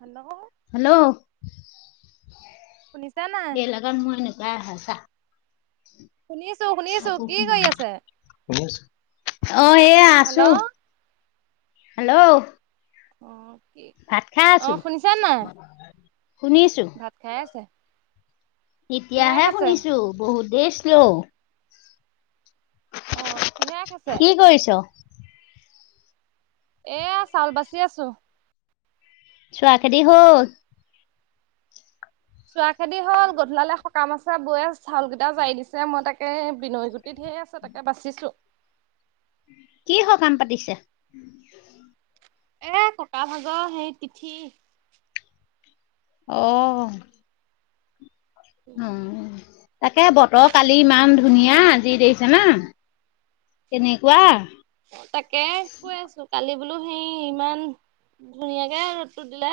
Hello. Hello. শুনিছা নাই? যেন মই এনেকুৱাই হয় ছা। শুনিছোঁ, শুনিছোঁ কি শুনা কৰি নাই আছে? অ', এয়া হেল্ল' আছোঁ হেল্ল'। অ', কি। ভাত খাই অ আছোঁ শুনিছা নাই শুনিছোঁ। ভাত খাই আছে? কিহে এতিয়াহে খাইছে শুনিছোঁ বহুত নেত ছিল্লৌ। অ', কিহেৰে খাইছে? কি কৰিছ? এয়া চাউল বাচি আছোঁ। চোৱা খেদি হ'ল? চোৱা খেদি হ'ল, গধূলিলে সকাম আছে, বৈয়ে চাউল কেইটা জাৰি দিছে মই তাকে। বিনয় গুটিত ঢেৰ আছে তাকে বছিছোঁ। কি সকাম পাতিছে? এ, ককা ভাগৰ সেই তিথি। অ'। অ', তাকে বতৰ কালি ইমান ধুনীয়া ভাত আজি দেখিছে না। কেনেকুৱা। অ', তাকে কৈ আছোঁ, কালি বোলো সেই ইমান ধুনীয়াকে ৰ'দতটো দিলে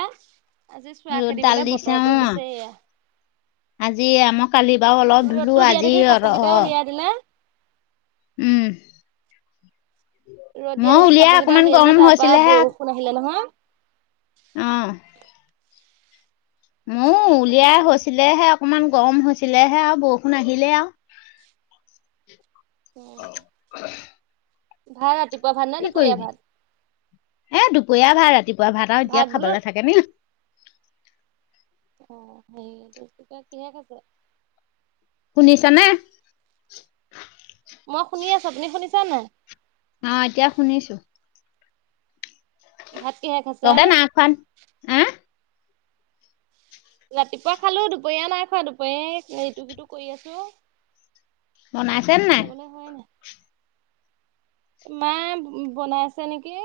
আজি চোৱা ৰ'দডাল খেদিবলৈ দিছে অ বতৰটো দিছে এয়া। আজি আমই কালি বাৰু অলপ ধুলো আজি অ'। হ'ল নে? উম। ৰ'দ দিয়া মই দেখি উলিয়াই কাপোৰ কেইটা অকমান উলিয়ালে গৰম তাৰ পৰা হৈছিলেহে বৰষুণ আহিলে নহয়। অ'। মইও তাৰপা উলিয়াই গতিকে হৈছিলেহে অকমান গৰম হৈছিলেহে আৰু বৰষুণ আহিলে আৰু। ভাত ৰাতিপুৱা ভাত নে কি দুপৰীয়া কৰিবি ভাত? এ, দুপৰীয়া ভাত ৰাতিপুৱা ভাত আৰু এতিয়া খাবলৈ থাকে নি। অ', সেটো কিহে খাইছে? শুনিছ নে? মই শুনি আছোঁ, আপুনি শুনিছা নে? অ', এতিয়া শুনিছোঁ। ভাতক কিহে খাইছে? [unintelligible] হা। ৰাতিপুৱা খালোঁ দুপৰীয়া নাই খোৱা, দুপৰীয়া ইটো সিটো কৰি আছোঁ। বনাইছেনে নাই? হ'ল। মাই বনাই আছে নেকি।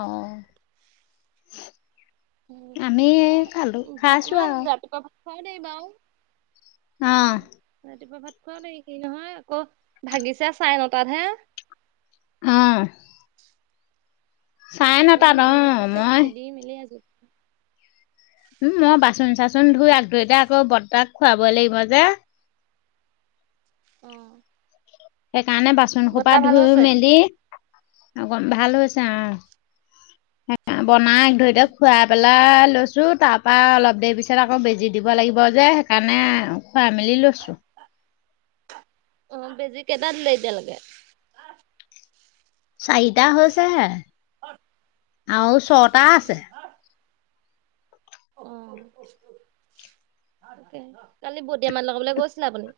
অ', আমি খালোঁ খাইছোঁ আৰু। খুৱাও দেৰি বাৰু। অ ৰাতিপুৱা ভাত খোৱাও দেৰি কি নহয় আকৌ ভাগিছা চাৰে নটাত হে। অ'। চাৰে আকৌ নটাত অ সেৰিটোকে মই খেদি মেলি আজ উম, মই বাচন চাচন ধুই আ ধুই এতিয়া আকৌ বৰ্তাক খুৱাবই লাগিব যে। অ'। সেইকাৰণে বাচন সোপা বৰ্তা ভাল ধুই হৈছে? মেলি। অম, ভাল হৈছে আৰু বনাই ধৰি দ খুৱাই পেলাই। লাই লৈছো। তাৰপৰা অলপ দেৰি পিছত আকৌ বেজি দিব লাগিব যে, সেইকাৰণে খুৱ মেলি লৈছো। অ, বেজি কেইটা দিলে এতিয়ালৈকে? চাৰিটা হৈছে আৰু ছটা অ' আছে। অ, তাক কালি বটিয় মান লগাবলৈ গৈছিলে। আপুনি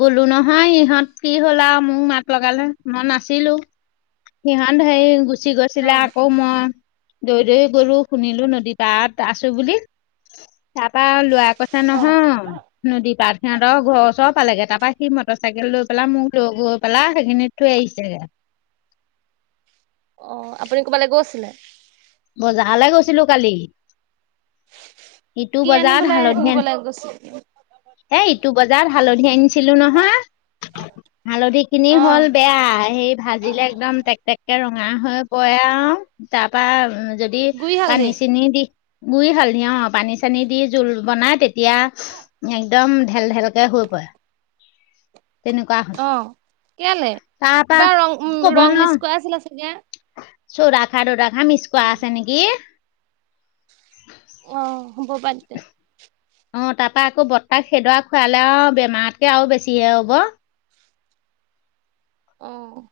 গলো নহয় ইহঁত কি হ'ল আৰু মোৰ মাত লগালে মই নাছিলো। সিহঁত সেৰি গুচি গৈছিলে। অ' আকৌ মই দৈ, দৈ গলো শুনিলো নদী তাত আছো বুলি তাৰপা ল'ৰা ক চ, অ' নহয় নদী পাৰখানাৰ ঘৰ সব পালেগে তাৰ পৰা সি মটৰ চাইকেল লৈ পেলাই মোক লগ গৈ পেলাই সেইখিনিত থৈ আহিছেগে। অ, আপুনি ক'ৰবালৈ গৈছিলে? বজাহালে গৈছিলো কালি। ইটো কি বজাৰত আনিবলৈ হালধি নিবলৈ গৈছিলে? এ, ইটো বজাৰত হালধি আনিছিলো নহয়। হালধি খিনি অ' হ'ল বেয়া, সেই ভাজিলে একদম টেক, টেককে ৰঙা হৈ পৰে আৰু তাৰ পৰা উ, যদি দি গুৰি হালধি পানী, চেনি দি গুৰি হাল দি অ, পানী, চানী দি জোল বনাই তেতিয়া তেতিয়া একদম ঢেল-ঢেলকে হৈ পৰে। তেনেকুৱা হ'ল অ, কেলে? তাৰপা কিবা ৰং, উ, ৰং মিচ কৰা আছিলে চাগে। চৌদাখাৰ তৌদাখাৰ মিচ কৰা আছে নেকি। অ, হ'ব পাৰে তেতিয়া। অ, তাৰপৰা আকৌ বত্তাক সেইদোৱা খুৱাই লৈ আৰু বেমাৰতকে আৰু বেছিহে হ'ব। অহ।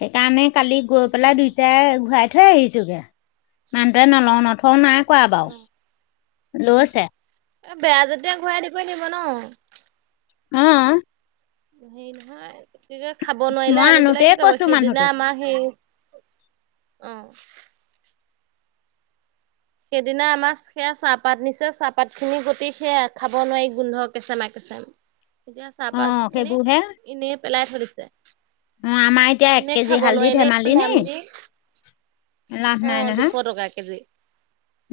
সেইকাৰণে কালি গৈ পেলাই তাকেহে দুইটাই ঘূৰাই থৈ আহিছোগে। মানুহটোৱে নলও, নথওঁ নাই কোৱা বাৰু লৈছে। এই বেয়া যেতিয়া ঘূৰাই দিবই লাগিব ন। হম। হেৰি নহয়, কি কয় খাব নোৱাৰিলে মই আনি পেলাই আনোতেই কি কৈছো কৰিব। সিদিনা মানুহটোক আমাৰ হেৰি, অহ। সেইদিনা আমাৰ সেয়া চাহপাত নিছে, চাহপাতখিনি গটি সেয়া খাব নোৱাৰি গোন্ধ কেঁচেমা, কেঁচেমা। [inaudible] এতিয়া অ চাহপাত খিনি সেইবোৰহে এনেই পেলাই থৈ দিছে। অ আমাৰ এতিয়া এক এনেই কেজি খাব হালধি [unintelligible] ধেমালি ইমান দাম নি দি। লাভ অ, দুশ টকা কেজি।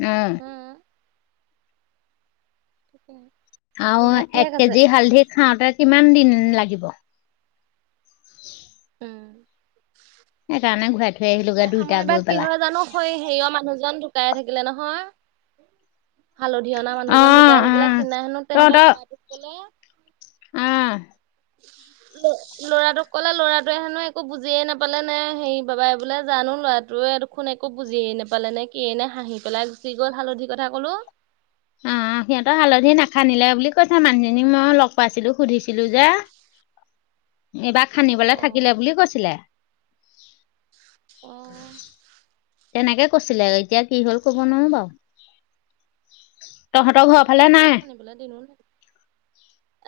উম। উম। আৰু এক কেজি হালধি খাওঁতে কিমান দিন লাগিব। উম, সেইকাৰণে ঘূৰাই থৈ আহিলোগে তাকেই দুইটা আমাৰ গৈ এবাৰ কি পেলাই হয় জানো। স, এই হেৰিয়ৰ মানুহজন ঢুকাই থাকিলে নহয়। হালধি অনা অ মানুহজন ঢুকাই অ থাকিলে, সিদিনা হেনো তেহঁতৰ ল'ৰাটোক কলে। উম। [inaudible] ল'ৰাটোক ক'লে ল'ৰাটোৱে হেনো একো বুজিয়ে নাপালে নে হেৰি বাবাই বোলে জানো ল'ৰাটোৱে শোন একো বুজিয় নাপালে নে কিয়েই নে, হাঁহি পেলাই গুচি গ'ল হালধিৰ কথা কলো। উম, সিহঁতৰ হালধি নাখানিলে বুলি কৈছে, মানুহজনীক মই লগ পাইছিলো সুধিছিলো যে এইবাৰ খান্দিবলে অ', থাকিলে বুলি কৈছিলে। অহ। তেনেকে কৈছিলে এতিয়া কি হ'ল কব তাকে নোৱাৰো বাৰু। তহঁতৰ ঘৰৰ ফালে নাই? [unintelligible] এফালে নাই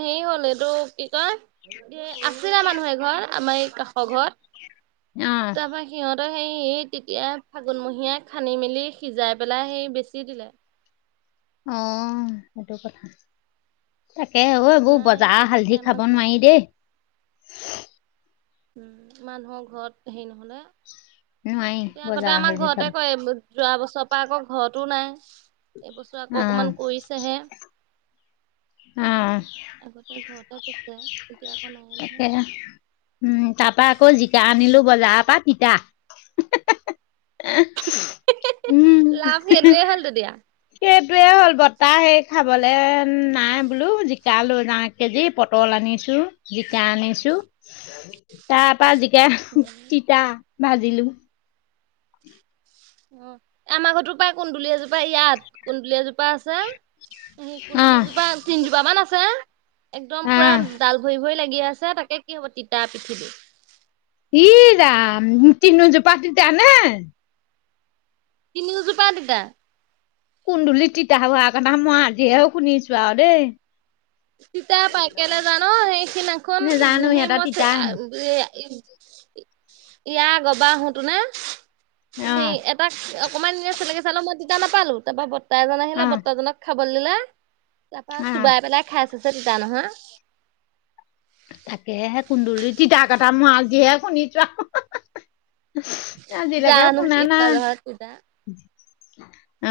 হেৰি হ'ল এইটো কি কয় এ আছিলে মানুহ এঘৰ, আমাৰ এই কাষৰ ঘৰত। অ তাৰপৰা সিহঁতে সেই তেতিয়া ফাগুনমহীয়াই খান্দি মেলি সিজাই পেলাই সেই বেচি দিলে। অহ, সেইটো কথা। তাকেহে অ', এইবোৰ নাই বজাৰৰ এতিয়ালৈকে হালধি আমাৰ খাব ঘৰত নোৱাৰি দেই। মানুহৰ ঘৰত হেৰি নহ'লে। নোৱাৰি এতিয়া আগতে বজাৰৰ আমাৰ হালধি খাব ঘৰতে কয়, যোৱা বছৰৰ পৰা আকৌ ঘৰতো নাই। এই বছৰ আকৌ অ অকণমান কৰিছেহে। অ উম, আগতে ঘৰতেই [unintelligible] এতিয়া আকৌ নাই নহয়। তাকে উম, তাৰ পৰা আকৌ জিকা আনিলো বজাৰৰ পৰা। তিতা। লাভ সেইটোৱেই হ'ল তেতিয়া। সেইটোৱেই হ'ল বত্তা সেই খাবলে নাই বোলো জিকা লৈ যাওঁ। কেজি পটল আনিছো জিকা আনিছো তাৰ পা জিকা অ', তিতা ভাজিলো। অ', আমাৰ ঘৰো পৰাায় কুন্দুলি এজোপা ইয়াত কুন্দুলি এজোপা আছে। অ কুন্দুলিজোপা তিনজোপা মান আছে একদম অ পুৰা ডাল ভৰি ভৰি লাগি আছে তাকে কি হ'ব তিতা পিঠিলি। ই ৰাম তিনি জোপা তিতা নে? তিনিও জোপা তিতা। কুন্দুলি তিতা হোৱাৰ কথা মই আজিহেও শুনিছো আৰু দেই। তিতা পাইকেলে যা ন সেইখিদিনাখন নেজানো সেই সিহঁতৰ মই। তিতা হেনো ইয়াৰ গবা আহোতো ন অ সেই। তাক অকমান দিনে চেকি চালো মই তিয়া নাপালো তাৰ পৰা ব্তা এজন আহিলে অ ব্তাজনক খাব বল দিলে তাৰ পৰা অ চোবাই পেলাই খাই চছে তিতা নহয়। তাকে কুন্দুলি তিতা কটা ম আজিহে শুনিছোৱা। আজিলকে জানো শুনা কি নাই হয় জহত তিতা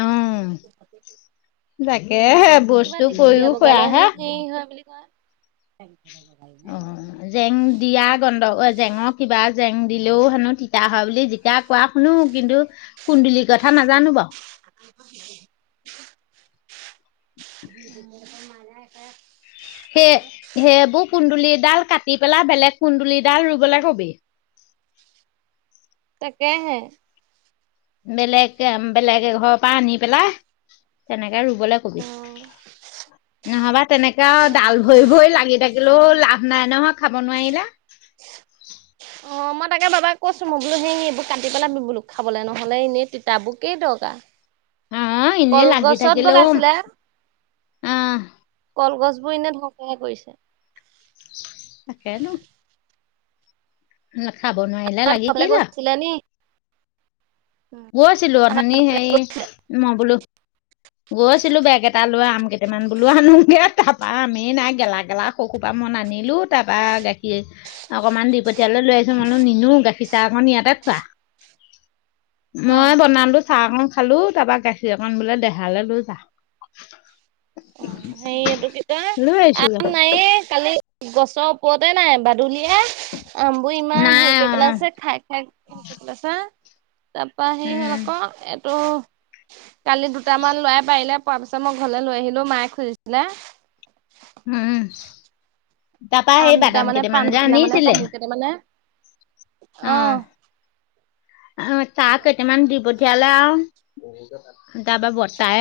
অ তাকেহে কিবা বস্তু দীঘলীয়া কৰিও বগালে খোৱাহে হেনো হেৰি হয় বুলি কয়। জেং দিয়া গন্ধগ জেঙৰ কিবা জেং দিলেও হেনো তিতা হয় বুলি জ এতিয়া কোৱা শুনো কিন্তু কুন্দুলিৰ কথা নাজানো বাৰু। [inaudible] [inaudible] সেই সেইবোৰ কুন্দুলিডাল কাটি পেলাই বেলেগ কুন্দুলিডাল ৰুবলৈ কবি। তাকে হে। বেলেগ, বেলেগ ঘৰৰ পৰা আনি পেলাই তেনেকে ৰুবলৈ। নহবা তেনেকে আৰু ডাল ভৰি এইবোৰ ভৰি তিতা লাগি থাকিলেও ল নাই নহয় খাব নোৱাৰিলে। অ', মই তাকে বাবাক কৈছো মই বোলো সি এইবোৰ কাটি পেলাবি বোলো খাবলৈ নহ'লে এনেই তিতাবোৰ কেই দৰকাৰ। আহ এনে লাগি কলগছত থাকিলেও বগাইছিলে আহ। কলগছ বোৰ এনে ধৰকহে কৰিছে। তাকেটো খাব নোৱাৰিলে লাগে কি লাভ। [unintelligible] গৈ আছিলো আঠনি সেই মই বোলো। গৈছিলো বেগ এটা লৈ আম কেইটামান বোলো আনোগে তাৰাপা আম এ নাই গেলা গেলা। ককুপা মন আনিলো তাৰ পৰাা গাখীৰ অকণমান দি তেতিয়ালৈ আহছোঁ মানহ নিনো গাখীৰাহ অকন ইয়াতে খোৱা। মই বনালো চাহ অকন খালো তাৰ পৰা গাখীৰ অকন বোলে দেহালৈ লৈ যাহ। অ', সেইটো কি কৈ আহিছোগে আম নাই এ। কালি গছৰ ওপৰতে নাই বাদুলীয়ে। আমবোৰ ইমান নাই হেৰি কৰি অ পেলাই আছে, খাই খাই পেলাইছে। তাৰপা হে, হ'ল উম, আকৌ। ত' কালি দুটামান লোৱাই পাৰিলে, পোৱা পিছত মই ঘৰলৈ লৈ আহিলো, মায়ে খুজিছিলে। হুম। আম দুটা মানে, পাণ যে দুখিলা মানে, আনিছিলে তামোল কেইটা মানে। অ'। অ' চাহ কেইটামান দি পঠিয়ালে আৰু তাৰপা বৰ্তাই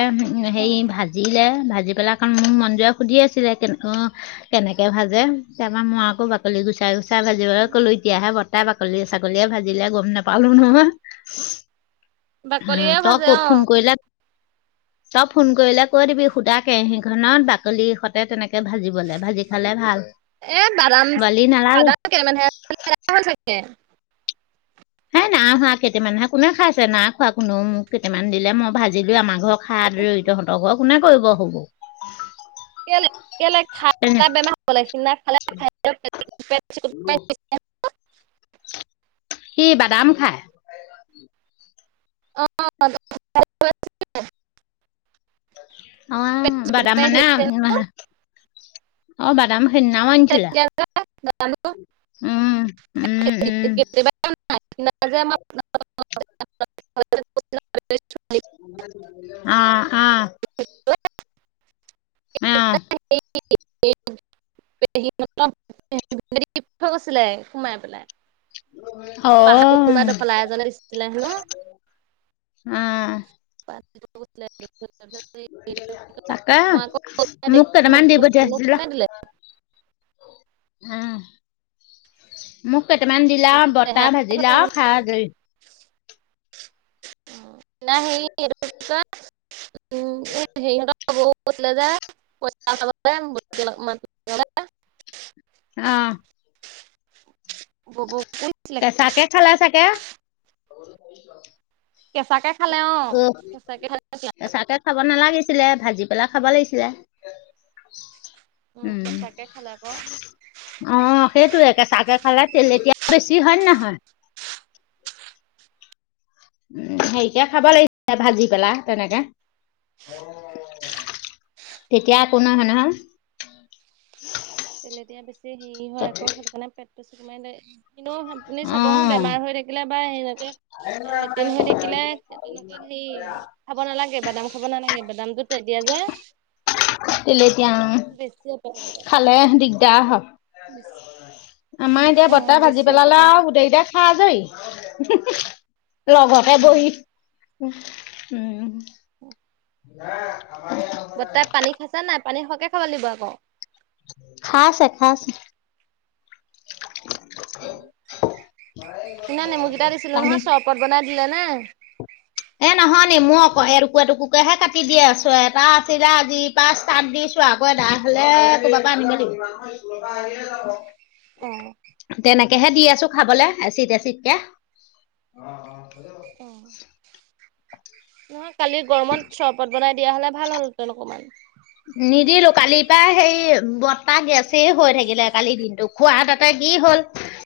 অ হেৰি ভাজিলে, ভাজি পেলাই খন মোৰ মনন্দৰে সুধি আছিলে কিন্তু কেনেকে ভাজে, তাৰপা মই আকৌ বাকলি গুচাই গুচাই ভাজিবলৈ কলো, এতিয়া হে, বাহ বাকলিয়ে ছাকলিয়ে ভাজিলে গম নাপা পালো নহয়। বাকলিয়ে তই ভাজে ক'ত অ ফোন কৰিলে চব ফোন কৰিলে কৈ দিবি সুতা কেহিখনত বাকলি স তে তেনেকে ভাজিবলে, ভাজি খালে ভাল, বালি নালাগে। তাকে মানে চাগে হেই নাই খোৱা, কেইটামান হে কোনে খাইছে, না খোৱা কোনেও, মোক কেইটামান দিলে মই ভাজিলো আমাৰ ঘৰত খাৰি তহঁতৰ ঘৰ কোনে কৰিব সুবোৰ? কেইলে কেইলে খাই বেমাৰ হ'ব লাগি সিনা খালে [unintelligible] সি বাদাম খায়। অ পেট অ' চিকুট দাদাম মাৰি মানে ধৰিছে অ' দাদাম সেইদিনাও আনিছিলে। উম উম উম [unintelligible] অ', অ'। উম। [unintelligible] [unintelligible] আছিলে সোমাই পেলাই। অ পাহ কোনোনোবা এডখলা এজনে দিছিলে হেনো। উম। পাত তাকে মোক কেইটামান দি পঠিয়াইছিলে [unintelligible] উম। মোক কেইটামান দিলা, তাৰপিছত বৰ্তা ভাজিলা, আৰু খাই আজৰি। অ' নাই হেৰি এইটো কি বুলি কই উম, হেৰিহঁতক কৈছিলে যে [unintelligible] অ'। [unintelligible] কেচাকে খালে ছাগে। কেঁচাকে খালে অঁ'। কেঁচাকে খাই আছিলে। কেঁচাকে খাব নালাগিছিলে, ভাজি পেলাই খাব লাগিছিলে। উম। কেঁচাকে খালে আকৌ অ' সেইটোয়ে, কেচাকে খালে তেলেটিয়া বেছি হয় নে নহয়? উ, হেৰিকে খাব লাগিছিলে, ভাজি পেলাই তেনেকে। তেতিয়া একো নহয়, নহয়। তেলেতীয়া বেছি হেৰি হয় আকৌ, সেইটোকাৰণে পেটটো চুমাৰ আপুনি অ চাবহোন বেমাৰ হৈ থাকিলে বা এনেকৈ লেট্ৰিন হৈ থাকিলে তেনেক হেৰি খাব নালাগে, বাদাম খাব নালাগে। বাদামটো তেতিয়া যে। তেলেতীয়া উম, বেছি অপকাৰ কৰে। খালে দিগদাৰ হয়। আমাৰ এতিয়া বৰ্তা অ', ভাজি বেছি পেলালে অপকাৰ আৰু কৰে। গোটেইকেইটাক খাই আজৰি, লগতে অ', বহি। উ অ'। [unintelligible] আগতে পানী খাইছো নাই। পানী সৰকে খাব লাগিব আকৌ। খাইছে, খাইছে। ইমান নেমুকেইটা দিছিলোঁ পানী নহয় চৰপত বনাই দিলেনে? এ, নহয় নেমু অক এদুখোৰ-এদুখোৰকেহে কাটি দিয়ে আছোঁ। এটা আছিলে আজিৰ পা তাত দিছোঁ আকৌ এ ডাঠ হ'লে কবাৰ পৰা আনিব লাগিবি। অহ। তেনেকেহে দি আছো খাবলৈ এচিড এচিডকে। অহ। নহয় কালি গৰমত চৰবত বন দিয়া হ'লে ভাল হ'ল হেঁতেন অকণমান। নিদিলো কালিৰ পৰা হে বতাহ গেছেই হৈ থাকিলে। কালিৰ দিনটো খোৱা তাতে কি হ'ল।